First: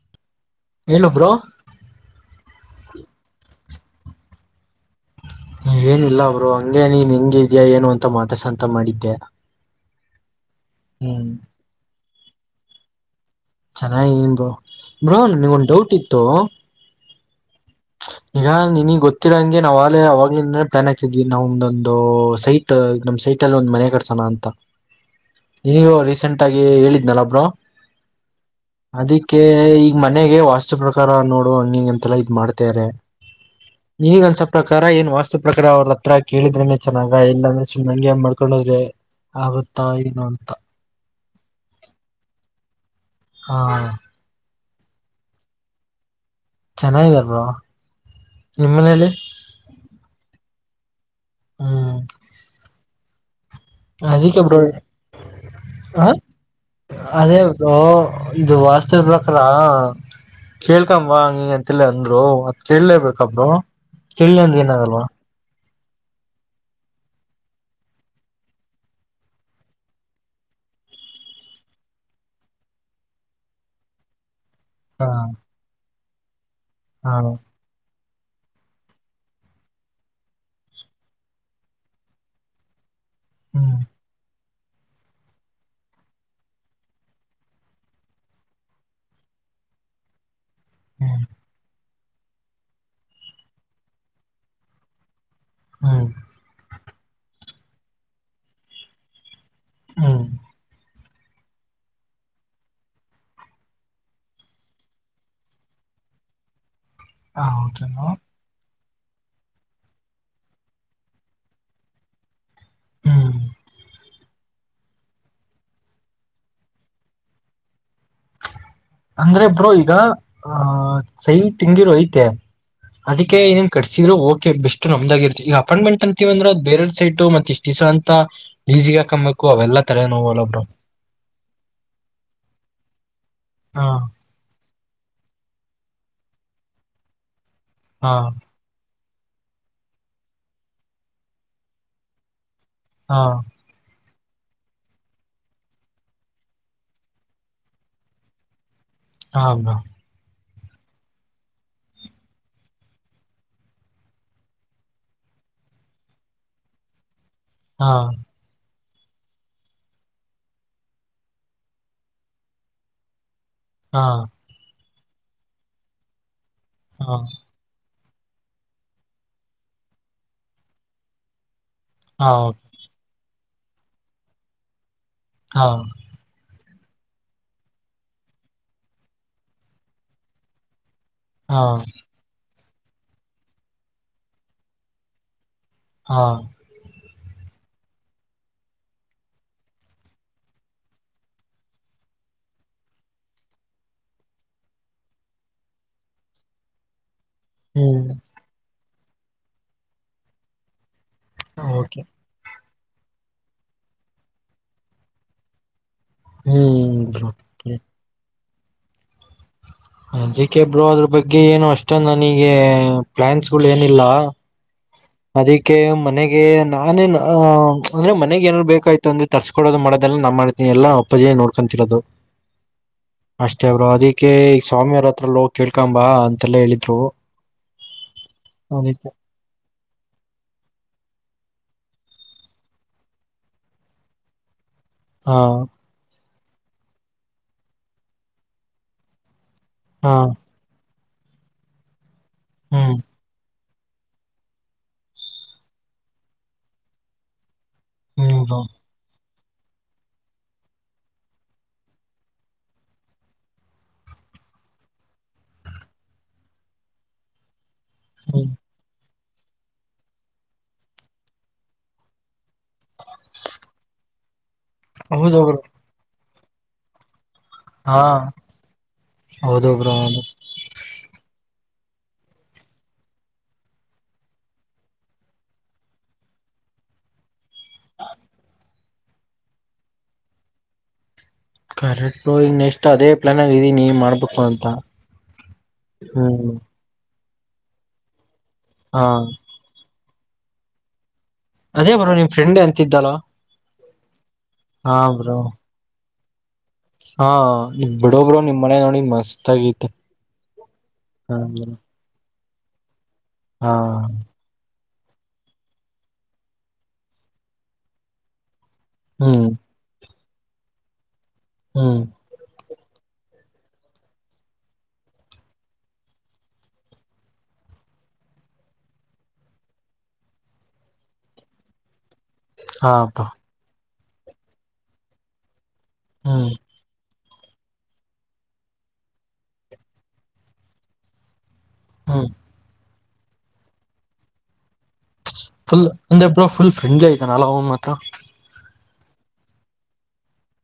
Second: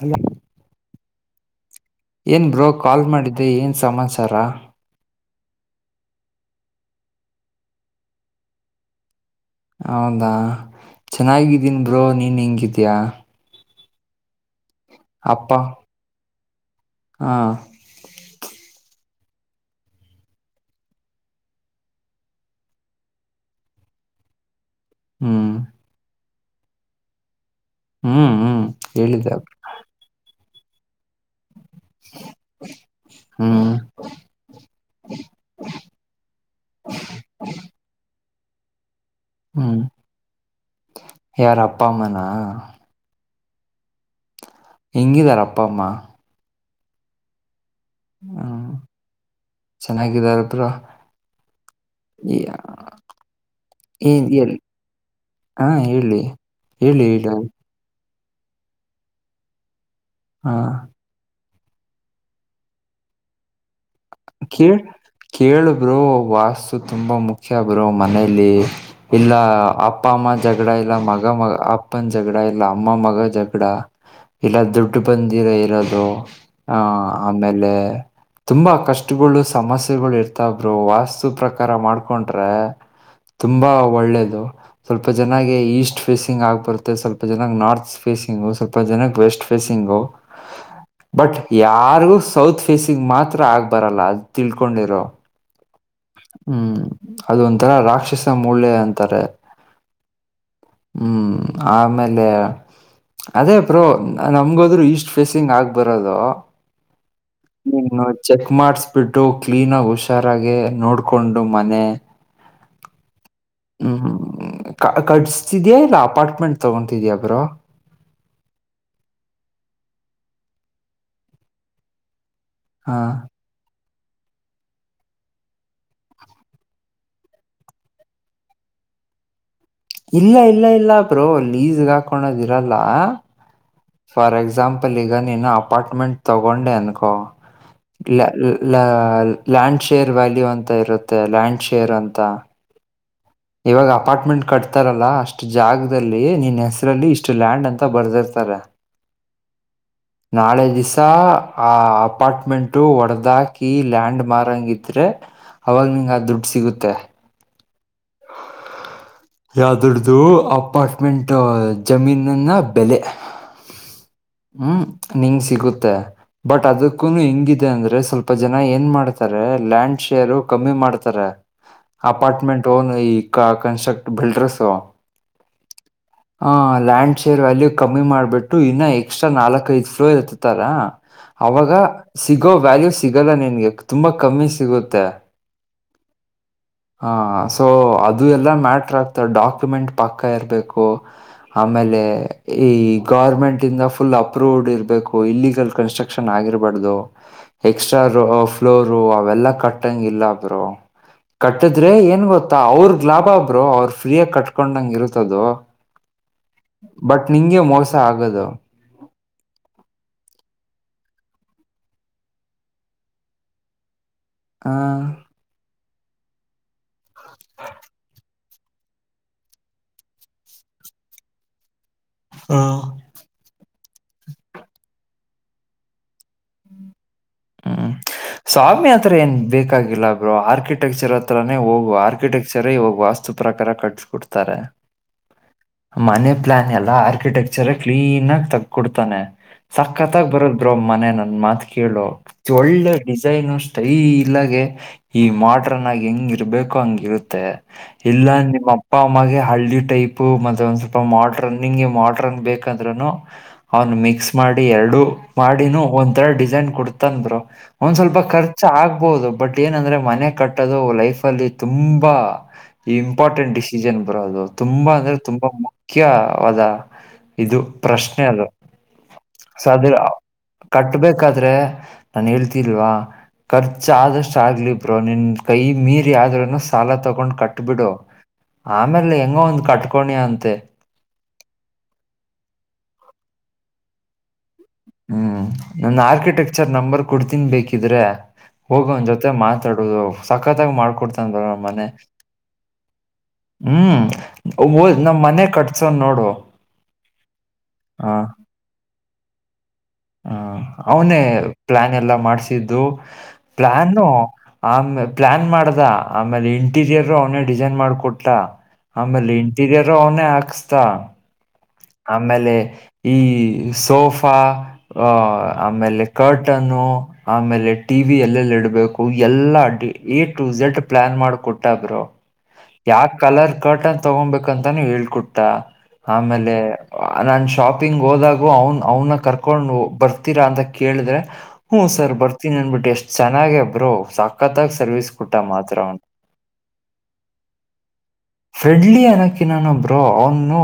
ಅಯ್ಯ ಏಲೋ ಬ್ರೋ ಏನ್ ಬ್ರೋ ಕಾಲ್ ಮಾಡಿದ್ದೆ ಏನ್ ಸಮಾಚಾರ ಏನಿಲ್ಲ ಬ್ರೋ ಹಂಗಗೆ ನೀನ್ ಹೆಂಗಿದ್ಯಾ ಏನು ಅಂತ ಮಾತಸಂತ ಮಾಡಿದ್ದೆ ಹೌದಾ ಹ್ಮ್ ಚೆನ್ನಾಗಿದ್ದೀನ್ ಬ್ರೋ ನೀನ್ ಹೆಂಗಿದಯ ಚೆನ್ನಾಗಿನ್ ಬ್ರೋ ಬ್ರೋ ನಿನಗೆ ಒಂದ್ ಡೌಟ್ ಇತ್ತು ಹಾ ಈಗ ನಿನಗ್ ಗೊತ್ತ ಹತ್ತರಂಗೆ ನಾ್ ಆ ಅಲ್ಲಿಂದ ಟ್ಯಾನ್ ಆಕಿದ್ವಿ ನಾವು ಒಂದೊಂದು ಸೈಟ್ ನಮ್ ಸೈಟ್ ಅಲ್ಲಿ ಒಂದ ಮನೆ ಕಟ್ಸೋ ಅಂತ ಹ್ಮ್ ನೀಗ ರೀಸೆಂಟ್ ಆಗಿ ಹೇಳಿದ್ನಲ್ಲ ಬ್ರೋ ಹ್ಮ್ ಹ್ಮ್ ಹೇಳಿದ್ದ ಅದಕ್ಕೆ ಈಗ ಮನೆಗೆ ವಾಸ್ತು ಪ್ರಕಾರ ನೋಡು ಹಂಗಂಗ ಎಂತೆಲ್ಲಾ ಇದ್ ಮಾಡ್ತ ತೆರೆ ಹ್ಮ್ ನೀಗ ಅಂದ್ಸ ಪ್ರಕಾರ ಏನ್ ವಾಸ್ತು ಪ್ರಕಾರ ಅವ್ರ ಹತ್ರ ಕೇಳಿದ್ರೇನೆ ಚನ್ನಾಗ ಇಲ್ಲಾಂದ್ರೆ ಸುಮ್ಗೆ ಮಾಡ್ ಕ್ಕಳರೆ ಹ್ಮ್ ಆಗುತ್ತಾ ಏನು ಅಂತ ಯಾರ ಅಪ್ಪ ಅಮ್ಮನಾ ಹಾ ಹೆಂಗಿದಾರ ಅಪ್ಪ ಅಮ್ಮ ಚೆನ್ನಾಗಿದ್ದಾರೆ ಬ್ರೋ ಹ್ಮ್ ನಿಮ್ ಮನೇಲಿ ಚೆನ್ನಾಗಿದಾರತ್ರ ಹ್ಮ್ [inaudible] ಅದಕ್ಕೆ ಬ್ರೋ ಹಾ ಹ ಹೇಳಿ ಹೇಳಿ ಹೇಳಿ ಅದೇ ಬ್ರೋ ಇದು ವಾಸ್ತವ ಬಕ್ರಾ ಹಾ ಕೇಳ್ಕಂಬಂತ ಅಂದ್ರು ಅದ್ ಕೇಳ್ಬೇಕಾ ಬ್ರೋ ಕೇಳಿಲ್ಲ ಅಂದ್ರೆ ಕೇಳ್ ಏನಾಗಲ್ವಾ ಕೇಳು ಬ್ರೋ ವಾಸ್ತು ತುಂಬಾ ಮುಖ್ಯ ಬ್ರೋ ಮನೇಲಿ ಇಲ್ಲ ಅಪ್ಪ ಅಮ್ಮ ಜಗಳ ಇಲ್ಲ ಮಗ ಮ ಅಪ್ಪನ ಜಗ್ಡ ಇಲ್ಲ ಅಮ್ಮ ಮಗ ಜಗ್ಡ ಇಲ್ಲ ದುಡ್ಡು ಹಾ ಬಂದಿರೋ ಇರೋದು ಆಹಾ ಹಾ ಆಮೇಲೆ ತುಂಬಾ ಕಷ್ಟ ತುಗೋಳು ಸಮಸ್ಯೆಗಳು ಇರ್ತಬ್ರೋ ವಾಸ್ತು ಪ್ರಕಾರ ಮಾಡ್ಕೊಂಡ್ರೆ ತುಂಬಾ ಹ್ಮ್ ಒಳ್ಳೇದು ಸ್ವಲ್ಪ ಜನಾಗ ಈಸ್ಟ್ ಫೇಸಿಂಗ್ ಆಗ್ ಬರುತ್ತೆ ಸ್ವಲ್ಪ ಜನಾಗ್ ನಾರ್ತ್ ಫೇಸಿಂಗ್ ಸ್ವಲ್ಪ ಜನಾಗ ವೆಸ್ಟ್ ಫೇಸಿಂಗ್ ಹ್ಮ್ ಬಟ್ ಯಾರಿಗೂ ಸೌತ್ ಫೇಸಿಂಗ್ ಮಾತ್ರ ಆಗ್ ಬರಲ್ಲ ಅದು ತಿಳ್ಕೊಂಡಿರೋ ಹ್ಮ್ ಹ್ಮ್ ಅದ ಒಂಥರ ರಾಕ್ಷಸ ಮೂಳೆ ಅಂತಾರೆ ಹ್ಮ್ ಹ್ಮ್ ಆಮೇಲೆ ಅದೇ ಬ್ರೋ ನಮಗೋದ್ರು ಈಸ್ಟ್ ಫೇಸಿಂಗ್ ಆಗ್ಬರೋದು ಹ ನೀಮ್ಮ ಓಕೆನಾ ಚೆಕ್ ಮಾಡಸ್ಬಿಟ್ಟು ಕ್ಲೀನ್ ಆಗ ಹುಷಾರಾಗೆ ನೋಡ್ ಕೊಂಡು ಮನೆ ಹ್ಮ್ ಹ್ಮ್ ಹ್ಮ್ ಕಡಿಸ್ತಿದ್ಯಾ ಇಲ್ಲ ಅಪಾರ್ಟ್ಮೆಂಟ್ ತಗೊತಿದ್ಯಾ ಬ್ರೋ [unintelligible] ಅಂದ್ರೆ ಬ್ರೋ ಈಗ ಆಹ ಸಹಿ ತೆಂಗಿರು ಐತೆ ಹಾ ಅದಕ್ಕೆ ಏನ್ ಕಟ್ತ ಓಕೆ ಬೆಸ್ಟ್ ನಮ್ದಾಗಿರ್ತಿ ಈಗ ಅಪಾಯಂ್ಮೆಂಟ್ ಅಂತೀವಂದ್ರೆ ಅ ಬೇರೆ ಸೈಟ್ ಮತ್ತೆ ಇಷ್ಟ ದಸ ಅಂತ ಲಿ ಕಮ್ಮ ಇಲ್ಲ ಇಲ್ಲ ಇಲ್ಲ ಬ್ರೋ ಲೀಸ್ಗೆ ಹಾಕಳದಿ ಇರಲ್ಲ ಹಾ ಫಾರ್ ಎಕ್ಸಾಂ ಎಕ್ಸಾಂಪಲ್ ಈಗ ನೀನು ಅಪಾರ್ಟ್ಮೆಂಟ್ ತಗೊಂಡೆ ಅನ್ಕೊ ಹಾ ಲ ಲ್ಯಾಂಡ್ ಶೇರ್ ವ್ಯಾಲ್ಯೂ ಅಂತ ಇರುತ್ತೆ ಲ್ಯಾಂಡ್ ಶೇರ್ ಅಂತ ಹಾ ಇವಾಗ ಅಪಾರ್ಟ್ಮೆಂಟ್ ಕಟ್ತಾರಲ್ಲಾ ಅಷ್ಟು ಜಾಗದಲ್ಲಿ ನಿನ್ ಹೆಸರಲ್ಲಿ ಇಷ್ಟು ಲ್ಯಾಂಡ್ ಅಂತ ಬರ್ದಿರ್ತ ತದೆ ಹ ನಾಳೆ ದಿವಸ ಆ ಅಪಾರ್ಟ್ಮೆಂಟು ಹೊಡದಾಕಿ ಲ್ಯಾಂಡ್ ಮಾರ್ಂಗ ಇದ್ರೆ ಅವಾಗ ನಿಂಗ ಅ ದುಡ್ಡು ಸಿಗುತ್ತೆ ಹಾ ಯಾವ್ದಡ್ದು ಅಪಾರ್ಟ್ಮೆಂಟ್ ಜಮೀನನ್ನ ಬೆಲೆ ಹಾ ಹ್ಮ್ ನಿಂಗ ಸಿಗುತ್ತೆ ಬಟ್ ಅದಕ್ಕೂ ಹಾ ಹೆಂಗಿದೆ ಅಂದ್ರೆ ಸ್ವಲ್ಪ ಇಪ್ಪ ಜನ ಏನ್ ಮಾಡ್ತಾರೆ ಲ್ಯಾಂಡ್ ಶೇರ್ ಕಮ್ಮಿ ಮಾಡ್ತಾರೆ ಹಾ ಅಪಾರ್ಟ್ಮೆಂಟ್ ಕಂಟ್ರಾಕ್ಟ್ ಬಿಲ್ಡರ್ಸ್ ಹಾ ಹಾ ಲ್ಯಾಂಡ್ ಶೇರ್ ವ್ಯಾಲ್ಯೂ ಕಮ್ಮಿ ಮಾಡ್ಬಿಟ್ಟು ಇನ್ನ ಎಕ್ಸ್ಟ್ರಾ ನಾಲ್ಕ್ ಐದು ಫ್ಲೋ ಇರ್ತ್ತಾರಾ ಹಾ ಅವಾಗ ಸಿಗೋ ವ್ಯಾಲ್ಯೂ ಸಿಗಲ್ಲ ನಿನ್ಗೆ ತುಂಬಾ ಕಮ್ಮಿ ಸಿಗುತ್ತೆ ಹಾ ಹಾ ಸೊ ಅದು ಎಲ್ಲ ಮ್ಯಾಟ್ರ ಆಗ್ತದೆ ಡಾಕ್ಯುಮೆಂಟ್ ಪಕ್ಕ ಇರಬೇಕು ಆಮೇಲೆ ಈ ಗೌರ್ಮೆಂಟ್ ಇಂದ ಫುಲ್ ಅಪ್ರೂವ್ಡ್ ಇರಬೇಕು ಇಲ್ಲಿೀಗಲ್ ಕನ್ಸ್ಟ್ರಕ್ಷನ್ ಆಗಿರಬಾರ್ದು ಎಕ್ಸ್ಟ್ರಾ ಹ್ಮ್ ರ ಫ್ಲೋರ್ ಅವೆಲ್ಲಾ ಕಟ್ಟಂಗ ಇಲ್ಲ ಬ್ರೋ ಕಟ್ಟಿದ್ರೆ ಓಕೆ ಏನ್ ಗೊತ್ತಾ ಅವ್ರ ಲಾಭಾ ಬ್ರೋ ಅವ್ರರು ಫ್ರೀಯಾಗ ಕಟ್ಕೊಂಡಂಗ ಇರ್ತದು ಹ್ಮ್ ಬಟ್ ಬ್ರೋ ನಿಂಗೆ ಮೋಸ ಆಗದು ಅದಿಕ್ಕೆ ಬ್ರೋ ಅದ್ರ ಬಗ್ಗೆ ಏನು ಅಷ್ಟ ನನಗೆ ಪ್ಲಾನ್ಸ್ ಗಳು ಏನಿಲ್ಲ ಹ ಅದಕ್ಕೆ ಮನೆಗೆ ನಾನೇನ್ ಅಂದ್ರೆ ಮನೆಗೆಏ ಬೇಕಾಯ್ತು ಅಂದ್ರ ತರ್ಸ್ಕೊೋದು ಮಾಡದೆಲ್ಲ ನ ಮಾಡ್ತನ ಎಲ್ಲಾ ಪ್ಪಜ ನೋಡ್ಕೊಿರೋದು ಅಷ್ಟೇ ಬ್ರೋ ಅದಕ್ಕೆ ಈಗ ಸ್ವಾಮಿ ಅವ್ರ ಹತ್ರ ನೋಗ್ ಕೇಳ್ಕೊಂಬ ಅಂತೆಲ್ಲಾ ಹೇಳಿದ್ರು ಹ್ಮ್ ಸ್ವಾಮಿ ಅದಕ್ಕೆ ಆತ್ರ ಏನ್ ಬೇಕಾಗಿಲ್ಲ ಬ್ರೋ ಆರ್ಕಿಟೆಕ್ಚರ್ ಹತ್ರಾನೇ ಹೋಗುವ ಆರ್ಕಿಟೆಕ್ಚರ ಇವಾಗ ವಾಸ್ತು ಪ್ರಕಾರ ಕಟ್ಸಕ ಕೊಡ್ತಾರೆ ಹಾ ಮನೆ ಪ್ಲಾನ್ ಎಲ್ಲ ಆರ್ಕಿಟೆಕ್ಚರ್ ಕ್ಲೀನ್ ಹಾ ಸಕ್ಕತ್ತಾಗ ಬರುತ್ತ ಬ್ರೋ ಮನೆ ನನ್ ಮಾತ ಕೇಳು ಒಳ್ಳೆ ಹ್ಮ್ ಡಿಸೈನ್ ಈ ಇಲ್ಲಾಗೆ ಈ ಮಾಡ್ರನ್ ಆಗಿ ಹೆಂಗಿರ್ಬೇಕೋ ಹಂಗ ಇರುತ್ತೆ ಇಲ್ಲ ಹ್ಮ್ ಬ್ರೋ ನಿಮ್ಮ ಅಪ್ಪ ಅಮ್ಮಗೆ ಹಳ್ಳಿ ಟೈಪ್ ಮತ್ತೆ ಒಂದ್ ಸ್ವಲ್ಪ ಮ್ರನ್ ನಿಂಗೆ ಮ್ರನ್ ಬೇಕಂದ್ೂನು ಅವನು ಮಿಕ್ಸ್ ಮಾಡಿ ಮಾಡಿ ಎರಡು ಮಾಡಿನೂ ಒಂರ ಡಿಸೈನ್ ಕೊಡ್ತಂದರು ಒಂದ್ ಸ್ವಲ್ಪ ಹ್ಮ್ ಖರ್ಚ ಆಗ್ಬಹುದು ಬಟ್ ಏನಂದ್ರೆ ಮನೆ ಕಟ್ಟೋದು ಲೈಫ್ ಅಲ್ಲಿ ತುಂಬಾ ಈ ಇಂಪಾರ್ಟೆಂಟ್ ಡಿಸಿಷನ್ ಬರೋದು ತುಂಬಾ ಅಂದ್ರೆ ಹೌದು ತುಂಬಾ ಬ್ರೋ ಮುಖ್ಯವಾದ ಇದು ಹಾ ಪ್ರಶ್ನೆ ಅದು ಸ ಹೌದು ಅದ್ರ ಬ್ರೋ ಹೌದು ಕಟ್ಬೇಕಾದ್ರೆ ನಾು ಹೇಳ್ತಿಲ್ವಾ ಖರ್ಚ ಆದಷ್ಟ ಆಗ್ಲಿ ಬ್ರೋ ನಿನ್ ಕೈ ಮೀರಿ್ರೂನು ಸಾಲ ತಗೊಂಡ್ ಕಟ್ಟ ಕಟ್ಬಿಡು ಆಮೇಲೆ ಹೆಂಗ ಒಂದ್ ಕಟ್ಕೋಣಿ ಅಂತೆ ಕರೆಕ್ ಈ ನೆಕ್ಸ್ಟ್ ಅದೇ ಪ್ಲಾನ್ ಆಗೀ ನೀ ಮಾಡ್ಬೇಕು ಅಂತ ಹ್ಮ್ ನನ್ ಹ್ಮ್ ಆರ್ಕಿಟೆಕ್ಚರ್ ನಂಬರ್ ಕೊಡ್ತೀನ್ ಬೇಕಿದ್ರೆ ಹೋಗೊ ಅವ್ನ ಹಾ ಜೊತೆ ಮಾತಾಡುದು ಸಕ್ಕತ್ತಾಗಿ ಮಾಡ್ಕೊಡ್ತ. ಅದೇ ಬ್ರೋ ನಿಮ್ ಫ್ರೆಂಡ್ ಎಂತಿದ್ದಲ್ಲ. ಹ್ಮ್ ಹದ ನಮ್ ಮನೆ ಕಟ್ಸೋನ್ ನೋಡು. ಹಾ ಹ ಬಿಡು ಬ್ರೋ ನಿಮ್ ಮನೆ ನೋಡಿ ಮಸ್ತ್ ಆಗ. ಹ ಅವನೇ ಪ್ಲಾನ್ ಎಲ್ಲ ಮಾಡ್ಸಿದ್ದು. ಹಾ ಪ್ಲಾನ್ ಆಮ. ಪ್ಲಾನ್ ಮಾಡ್ದ ಆಮೇಲೆ ಇಂಟೀರಿಯರ್ ಅವನೇ ಡಿಸೈನ್ ಮಾಡ್ಕೊಟ್ಟ. ಆಮೇಲೆ ಹ್ಮ್ ಇಂಟೀರಿಯರ್ ಅವನೇ ಹಾಕ್ಸ್ತ ಹ್ಮ್ ಆಮೇಲೆ. ಈ ಸೋಫಾ. ಹ ಆಮೇಲೆ ಕರ್ಟನ್ನು ಆಮೇಲೆ ಟಿ ವಿ ಎಲ್ಲೆಲ್ಲಿ ಇಡಬೇಕು ಎಲ್ಲಾ ಅಡಿ. ಎ ಟು ಝೆಡ್ ಪ್ಲಾನ್ ಮಾಡ್ಕ ಕೊಟ್ಟ ಬ್ರೋ. ಹಾ ಯಾಕ ಅಪ್ಪಾ ಕಲರ್ ಕಟನ್ ತಗೊಬೇಕಂತಾನೂ ಹೇಳ್ಕೊಟ್ಟ ಹ್ಮ್ ಆಮೇಲೆ. ನಾನ್ ಶಾಪಿಂಗ್ ಹೋದಾಗು ಅವನ್ ಅವನ್ನ ಕರ್ಕೊಂಡು ಬರ್ತೀರಾ ಅಂತ ಕೇಳಿದ್ರೆ. ಹ್ಮ ಸರ್ ಹ್ಮ್ ಬರ್ತೀನಿ ಅನ್ಬಿಟ್ಟು ಎಷ್ಟ್ ಚೆನ್ನಾಗ ಬ್ರೋ ಸಾಕತ್ತಾಗ. ಫುಲ್ ಅಂದ ಎ ಫುಲ್ ಫ್ರೆಂಡ್ಲಿ ಆಐತಾನಲ ಅವನ್ ಮಾತ್ರ. ಅಡ್ಲಿ ಅನಕ ನಾನೊಬ್ರು ಅವನು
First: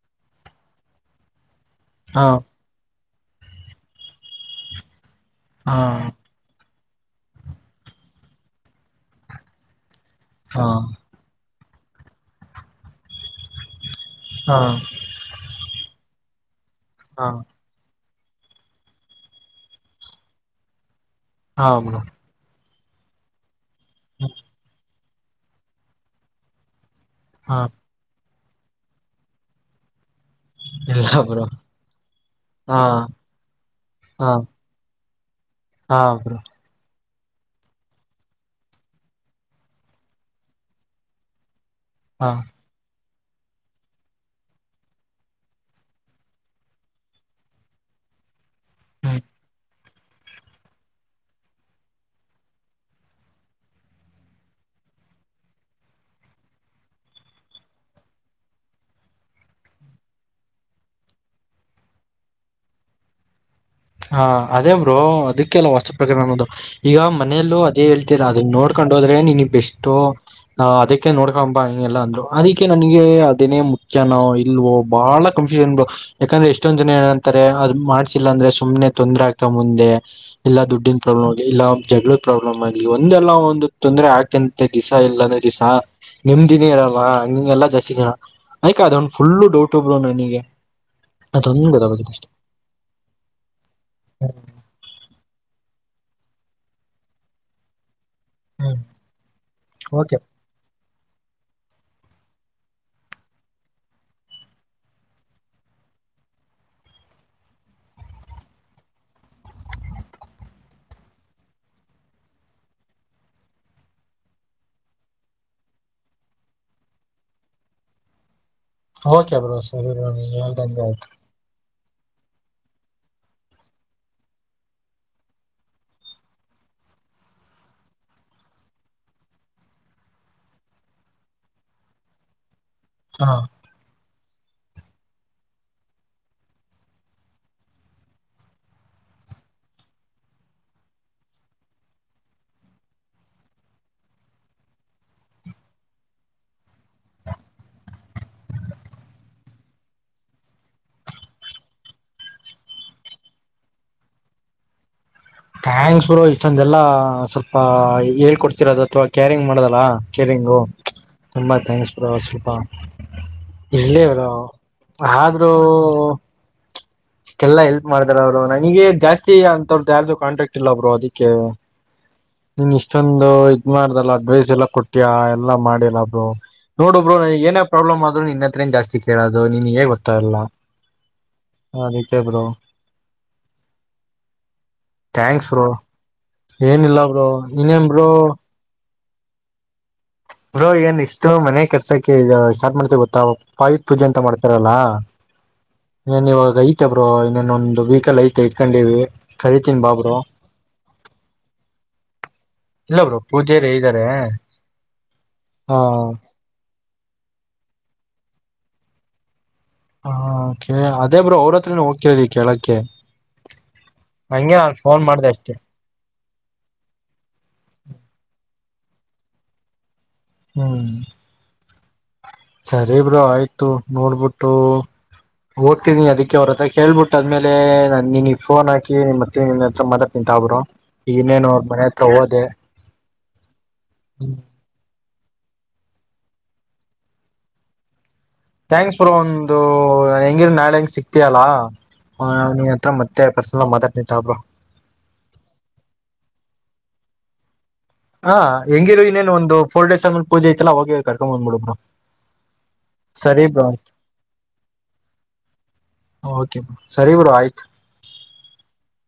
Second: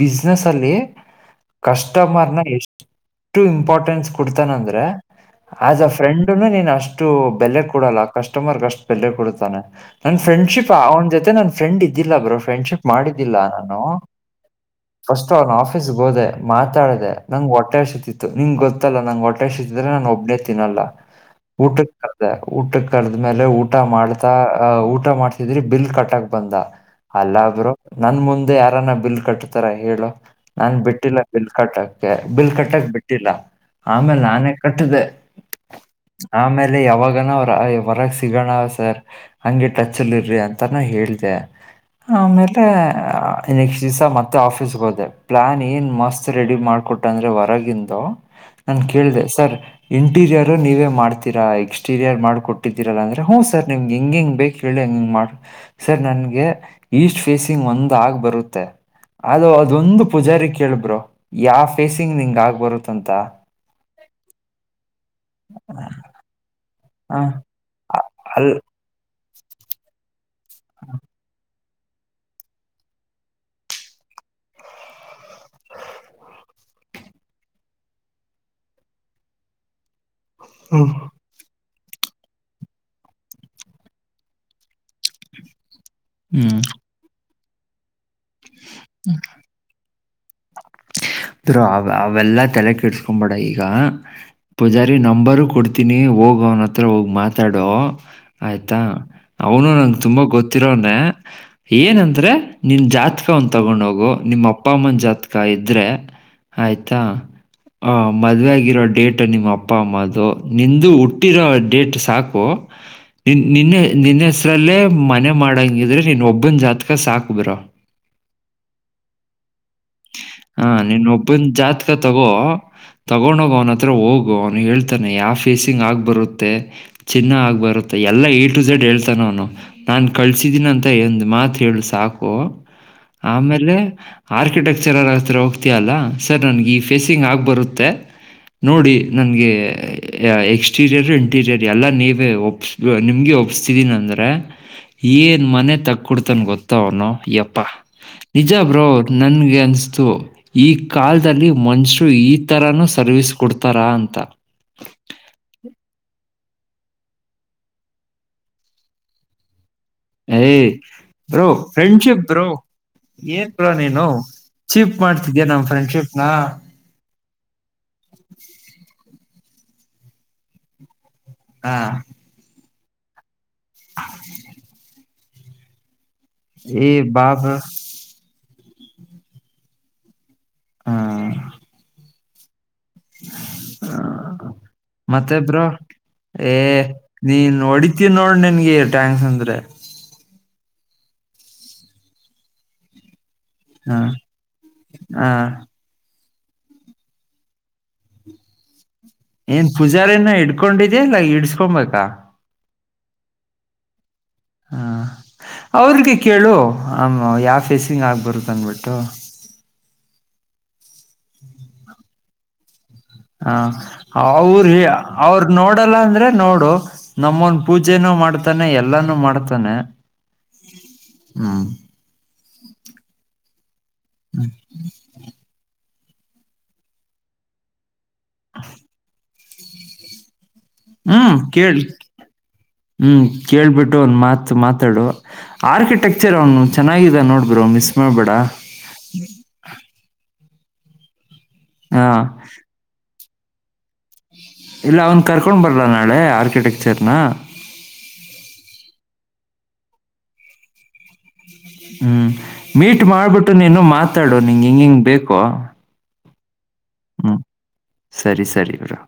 ಬಿಸ್ನೆೆಸ್ ಅಲ್ಲಿ. ಹಾ ಕಸ್ಟಮರ್ ನ ಎಷ್ಟು ಇಂಪಾರ್ಟೆನ್ಸ್ ಕೊಡ್ತಾನಂದ್ರೆ. ಹಾ ಆಸ್ ಏ ಫ್ರೆಂಡನು ನೀನ್ ಅಷ್ಟು ಬೆಲೆ ಕೊಡಲ್ಲ ಕಸ್ಟಮರ್ಗೆ ಅಷ್ಟು ಬೆಲೆ ಕೊಡತಾನೆ. ನನ್ ಹಾ ಫ್ರೆಂಡ್ಶಿಪ್ ಅವ್ನ ಜೊತೆ ನನ್ ಫ್ರೆಂಡ್ ಇದ್ದಿಲ್ಲ ಬರೋ ಫ್ರೆಂಡ್ಶಿಪ್ ಮಾಡಿದ್ದಿಲ್ಲ ನಾನು. ಹಾ ಫಸ್ಟ್ ಅವ್ನ ಆಫೀಸ್ಗೆ ಹೋದೆ ಮಾತಾಡ್ದ ಹಾ ನಂಗಗೆ ಹೊಟ್ಟೆ ಹಸಿತಿತ್ತು. ನಿಂ ಗೊತ್ತಲ್ಲ ನಂಗ್ ಹೊಟ್ಟಷ್ಟಿದ್ರೆ ನಾನು ಒಬ್ಬನೇ ತಿನ್ನಲ್ಲ ಹಾ ಊಟಕ್ಕೆ ಬ್ರೋ ಕರೆದೆ ಊಟಕ್ಕೆ. ಕಳದ್ಮೇಲೆ ಊಟ ಮಾಡ್ತಾ ಅ ಊಟ ಮಾಡ್ತಿದ್ರಿ ಬಿಲ್ ಕಟ್ಟಕ್ ಬಂದ. ಹಾ ಅಲ್ಲಬ್ರೋ ನನ್ ಮುಂದೆ ಯಾರನ್ನ ಬಿಲ್ ಕಟ್ತಾರ ಹೇಳು. ನಾನ್ ಇಲ್ಲ ಬಿಟ್ಟಿಲ್ಲ ಬ್ರೋ ಬಿಲ್ ಕಟ್ಟಕ್ಕೆ ಬಿಲ್ ಹಾ ಕಟ್ಟಕ್ ಬಿಟ್ಟಿಲ್ಲ ಆಮೇಲ್ ಹಾ ನಾನೇ ಕಟ್ಟಿದೆ. ಹಾ ಬ್ರೋ ಆಮೇಲೆ ಯಾವಾಗ. ಆನ ಅವ್ರ ಹೊರಗ ಸಿಗೋಣ ಸರ್ ಹಂಗೆ ಟಚ್ಲ್ಲಿ ಇರ್ರಿ ಅಂತಾನ ಹೇಳ್ದೆ. ಹಾ ಆಮೇಲೆ. ಕ್ಟ್ ದಿವ್ ಮತ್ತೆ ಆಫೀಸ್ಗೆ ಹೋದೆ ಪ್ಲಾನ್ ಏನ್ ಮಸ್ತ್ ರೆಡಿ ಮಾಡ್ಕೊಟ್ಟ ಅಂದ್ರೆ ಹೊರಗಿಂದು. [inaudible] ನನ್ ಹ್ಮ ಕೇಳ್ದ ಸರ್ ಇಂಟೀರಿಯರು ನೀವೇ ಮಾಡ್ತೀರಾ ಎಕ್ಸ್ಟೀರಿಯರ್ ಮಾಡ್ಕೊಟ್ಟಿದ್ದೀರಲ್ಲ ಅಂದ್ರೆ ಹ್. ಸರ್ ನಿಮ್ಗೆ ಹೆಂಗ ಹೆಂಗ್ ಬೇಕ ಹೇಳಿ ಹಂಗಂಗ ಮಾಡ ಸರ್ ನನ್ಗೆ ಈಸ್ಟ್ ಫೇಸಿಂಗ್ ಒಂದ್ ಆಗ್ ಬರುತ್ತೆ. ಅದು ಅದೊಂದು ಪೂಜಾರಿ ಕೇಳಬ್ರೋ ಯಾವ ಫೇಸಿಂಗ್ ನಿಂಗ ಆಗ್ ಬರುತ್ತ. ಅಂಥ. ಹಾ ಅದೇ ಬ್ರೋ ಅದಕ್ಕೆಲ್ಲ ವಾಸ್ತು ಪ್ರಕರಣ ಅನ್ನೋದು. ಈಗ ಮನೆಯಲ್ಲೂ ಅದೇ ಹೇಳ್ತೀರಾ ಅದನ್ನ ಅಲ್ ನೋಡ್ಕೊಂಡೋದ್ರೆ ನೀನ್ಗ್ ಬೆಷ್ಟು ಅದಕ್ಕೆ ನೋಡ್ಕೊ. ಎಲ್ಲ ಅಂದ್ರು ಅದಕ್ಕೆ ನನಗೆ ಅದನೇ ಮುಖ್ಯಾನೋ ಇಲ್ವೋ ಬಹಳ ಕಂಫ್ಯೂಷನ್ ಬ್ರೋ ಯಾಕಂದ್ರೆ. ಎಷ್ಟೊಂದ ಜನ ಏಂತಾರೆ ಅದು ಮಾಡ್ಸಿಲ್ಲ ಅಂದ್ರೆ. ಸುಮ್ನೆ ತೊಂದರೆ ಆಗ್ತ ಮುಂದೆ ಇಲ್ಲಾ ದುಡ್ಡಿನ ಪ್ರಾಬ್ಲಮ್ ಇಲ್ಲ. ಜಗಳ ಪ್ರಾಬ್ಲಮ್ ಆಗ್ಲಿ ಒಂದೆಲ್ಲ ಒಂದು ತೊಂದರೆ ಆಕಂತೆ ದಿಸ ಇಲ್ಲಾನೇ ದಿಶ. ಹ್ಮ್ ನಿಮ್ದಿನೇ ಇರಲ್ವಾ ಹಗೆಲ್ಲಾ ಜಾಸ್ತಿ ದಿನ ಆಯ್ತಾ ಅದ ಒ ಫುಲ್ಲು ಡೌಟ್ ಒಬ್ರು ನನಗೆ. ಬ್ರೋ ಅದೊಂದು ಅವ ಗೊತ್ತಾಗೋದಿಲ್ಲ ಅಷ್ಟೇ ಅವೆಲ್ಲಾ ತಲೆ ಕೆಇಡ್ಸ್ಕೊಬೇಡ ಈ. ಈಗ ಪೂಜಾರಿ ನಂಬರು ಕೊಡ್ತೀನಿ ಹೋಗ ಅವನ ಹತ್ರ ಹೋಗ ಮಾತಾಡೋ. ಆಯ್ತಾ ಹ್ಮ್ ಅವನು ನಂಗ ಓಕೆ ತುಂಬಾ ಗೊತ್ತಿರೋವನ್ನೆ. ಏನಂದ್ರೆ ನಿನ್ ಜಾತಕ ಒಂದ ತಗೊಂಡ ಹೋಗು ನಿಮ್ಮ ಅಪ್ಪ ಅಮ್ಮನ ಜಾತ್ಕ. ಇದ್ರೆ ಆಯ್ತಾ. ಆ ಮಧ್ವ ಆಗಿರೋ ಡೇಟ್ ನಿಮ್ಮ ಅಪ್ಪ ಅಮ್ಮ ಅದು ನಿಂದು ಹುಟ್ಟಿರೋ ಡೇಟ್ ಸಾಕು. [unintelligible] ನಿನ್ ನಿನ್ನೆ ನಿನ್ನ ಹೆಸ್ರಲ್ಲೇ ಮನೆ ಮಾಡಂಗಿದ್ರೆ ನೀನ್ ಒಬ್ಬನ ಜಾತಕ ಸಾಕ್ ಬ್ರೋ. ಓಕೆ ಬ್ರೋ ಸರಿ ಬ್ರೋ ನೀವ್ ಹಾ, ಹೇಳ್ದಂಗ ನೀನ್ ಆಯ್ತು. ಒಬ್ಬನ್ ಜಾತಕ ತಗೋ. ತಗೊಂಡೋಗ ಅವನ ಹತ್ರ ಹೋಗು ಅವನು ಹೇಳ್ತಾನೆ ಯಾವ ಫೇಸಿಂಗ್ ಆಗ್ ಬರುತ್ತೆ ಚಿನ್ನ ಆಗ್ ಬರುತ್ ಮ ಎಲ್ಲ ಎ ಟು ಜಝೆಡ್ ಹೇಳ್ತಾನ ಅವನು ನಾನ್ ಕಳ್ಸಿದ್ದೀನ ಅಂತ ಒಂದ್ ಮಾತ್ ಹೇಳು ಸಾಕು. ಹಾ ಆಮೇಲೆ ಆ ಆರ್ಕಿಟೆಕ್ಚರರ್ ಆತ್ರ ಹೋಗ್ತೀಯಲ್ಲ ಸರ್ ನನಗೆ ಈ ಫೇಸಿಂಗ್ ಆಗ ಬರುತ್ತೆ. ನೋಡಿ ನನ್ಗೆ ಎಕ್ಸ್ಟೀರಿಯರ್ ಇಂಟೀರಿಯರ್ ಎಲ್ಲ ನೀವೇ ಒಪ್ಸ್ ನಿಮ್ಗೆ. ಒಪ್ಸಿದೀನಂದ್ರೆ ಏನ್ ಮನೆ ತಕ್ಕೊಡ್ತನ್ ಗೊತ್ತ ಅವನು ಯಪ್ಪ. ನಿಜ ಬ್ರೋ ನನ್ಗೆ ಅನಸ್ತು ಈ ಕಾಲದಲ್ಲಿ ಮನುಷ್ಯರು ಈಥರಾನು ಸರ್ವಿಸ್ ಕೊಡ್ತಾರಾ ಅಂತ. [unintelligible] ತ ಹ್ಯಾಂಕ್ಸ್ ಬರೋ ಇಷ್ಟೊಂದೆಲ್ಲ ಸ್ವಲ್ಪ ಹೇಳ್ಕೊಡ್ತಿರೋದು ಅಥವಾ ಕ್ಯಾರಿಂಗ್ ಮಾಡೋದಲ್ಲಾ. ಎ ಬ್ರೋ ಫ್ರೆಂಡ್ಶಿಪ್ ಬ್ರೋ. ಏನ್ ಬ್ರೋ ಇರ್ಲಿ ನೀನು ಬ್ರೋ ಚಿಪ್ ಮಾಡ್ತಿದ್ದೀಯ ನಮ್ ಫ್ರೆಂಡ್ಶಿಪ್ನ. ಇಷ್ಟೆಲ್ಲ ಎಲ್ಪ್ ಮಾಡ್ದಾರ ಅವರು ನನಗೆ ಜಾಸ್ತಿ ಅಂತವ್ರ್ದ ಯಾರ್ದು ಕಾಟಕ್ಟ್ ಇಲ್ಲಬ್ರೋ ಅದಕ್ಕೆ. ಹಾ ನೀನ್ ಇಷ್ಟೊಂದು ಇದ್ ಮಾಡ್ದಲ್ಲ ಅಡ್ವೈಸ್ ಎಲ್ಲ ಕೊಟ್ಟ್ಯಾ ಎಲ್ಲಾ ಮಾಡಿಲ್ಲ. ಏ ನೋಡು ಬ್ರೊ ಬಾ ನನಗೆ ಬ್ರೋ ಏನೆ ಪ್ರಾಬ್ಲಮ್ ಆದ್ರುೂ ನಿನ್ನ ಹತ್ರನ್ ಜಾಸ್ತಿ ಕೇಳೋದು ನಿನ್ ಹೇಗೆ ಗೊತ್ತ ಇಲ್ಲ. ಹಾ ಅದಿಕೆ ಬ್ರೋ. ಹ ಥ್ಯಾಂಕ್ಸ್ ಮತ್ತೆಬ್ರೋ ಬ್ರೋ ಏ ಏನಿಲ್ಲ ಬ್ರೋ ನೀನ್ ನೀನೇನ್ ಬ್ರೋ ಹೊಡಿತೀನ್ ನೋಡ್ ನಿನ್ಗೆ. ಟ್ಯಾಂಕ್ಸ್ ಅಂದ್ರೆ. ಬ್ರೋ ನೆಕ್ಸ್ಟು ಮನೆ ಕೆಲಸಕ್ಕೆ ಸ್ಟಾರ್ಟ್ ಮಾಡ್ತೇವಿ ಗೊತ್ತಾ. ಪಾಯದ್ ಹ ಪೂಜೆ ಅಂತ ಮಾಡ್ತಾರಲ್ಲ. ಹ ಇನೆನ್ ಇವಾಗ ಐತೆ ಬ್ರೋ ಇನ್ನೊಂದು ವೀಕಲ್ಲಿ ಐತೆ ಇಟ್ಕೊಂಡಿವಿ. ಏನ್ ಕರಿತೀನ್ ಬಾ ಬ್ರೋ ಪೂಜಾರಿನ ಇಡ್ಕೊಂಡಿದ್ಯಾ ಇಲ್ಲ ಇಡ್ಸ್ಕೊಬೇಕಾ. ಇಲ್ಲ ಬ್ರೋ ಪೂಜಾರಿ ಇದ್ದಾರೆ. ಹಾ ಹಾ ಅವ್ರಿಗೆ ಕೇಳು. ಆಮ್ಮ್ ಯಾವ ಫೇಸಿಂಗ್ ಆಗ್ಬರುತ್ತ ಅಂದಬಿಟ್ಟು. ಹಾ ಓಕೆ ಅದೇ ಬ್ರೋ ಅವ್ರ ಹತ್ರನ ಹೋಗ್ತಿದೀವಿ ಕೇಳಕ್ಕೆ. ಹ ಹಂಗೆ ಅವ್ರು ನಾನ್ ಫೋನ್ ಮಾಡ್ದ ಅವ್ರು ಅಷ್ಟೇ ನೋಡಲ್ಲ ಅಂದ್ರೆ ನೋಡು ನಮ್ಮೊಂದ ಪೂಜೆನು. ಮಾಡ್ತಾನೆ ಎಲ್ಲಾನು ಮಾಡ್ತಾನೆ. ಹ್ಮ್ ಹ್ಮ್ ಸರಿ ಬ್ರೋ ಆಯ್ತು ನೋಡ್ಬಿಟ್ಟು ಓದ್ [unintelligible] ಹತಿನಿ ಅದಕ್ಕೆ ಅವ್ರ ಹತ್ರ ಕೇಳ್ಬಿಟ್ಟು ಅದ್ಮೇಲೆ ನಾ ನಿನಗೆ ಫೋನ್ ಹಾಕಿ ಮತ್ತೆ ನಾ ನಿನ್ನ ಹತ್ರ ಮಾತಾಡ್ತೀನಿ ತಗೋ ಬ್ರೋ. ಹ್ಮ್ ಇನ್ನೇನು ಅವ್ರ ಕೇಳಿ ಮನೆ ಹತ್ರ ಹೋದೆ ಹ್ಮ್ ಕೇಳ್ಬಿಟ್ಟು ಒಂದ ಮಾತು ಮಾತಾಡು. ಆರ್ಕಿಟೆಕ್ಚರ್ ಅವನು ಚೆನ್ನಾಗಿದನೆ ನೋಡು ಬ್ರೋ ಮಿಸ್ ಮಾಡ್ಬೇಡ. ಥ್ಯಾಂಕ್ಸ್ ಬ್ರೋ ಒಂದು ಹೆಂಗಿದ್ರು ನಾಳೆ ಸಿಕ್ತಯಲ್ಲ ಹಾ ನಿನ್ ಹತ್ರ ಮತ್ತೆ [unintelligible] ಮತಾಡ್ತೀನಿ ತಾ ಬ್ರೋ. ಇಲ್ಲ ಅವ್ನ್ ಕರ್ಕೊಂಡ್ ಬರ್ಲ್ಲ ನಾಳೆ ಆರ್ಕಿಟೆಕ್ಚರ್ ನ. ನ್ ಒಂದು ಫೊರ್ ಡೇಸ್ ನಲ್ಲಿ ಪೂಜೆ ಐತಲ್ಲ ಅವಾಗೆ ಕರ್ಕೊಂಡ್ ಬಂದ್ಬಿಡು. ಬ್ರೋ ಹ್ಮ್ ಮೀಟ್ ಸರಿ ಮಾಡ್ಬಿಟ್ಟು ಬ್ರೋ ನೀನು ಮಾತಾಡು ನಿಂಂಗ ಹಿಂಗ ಹಿಂಗ್ ಬೇಕೋ. ಹ ಓಕೆ ಸರಿ ಬ್ರೋ ಹ್ಮ್ ಆಯ್ತು ಸರಿ ಸರಿ ಬ್ರೋ.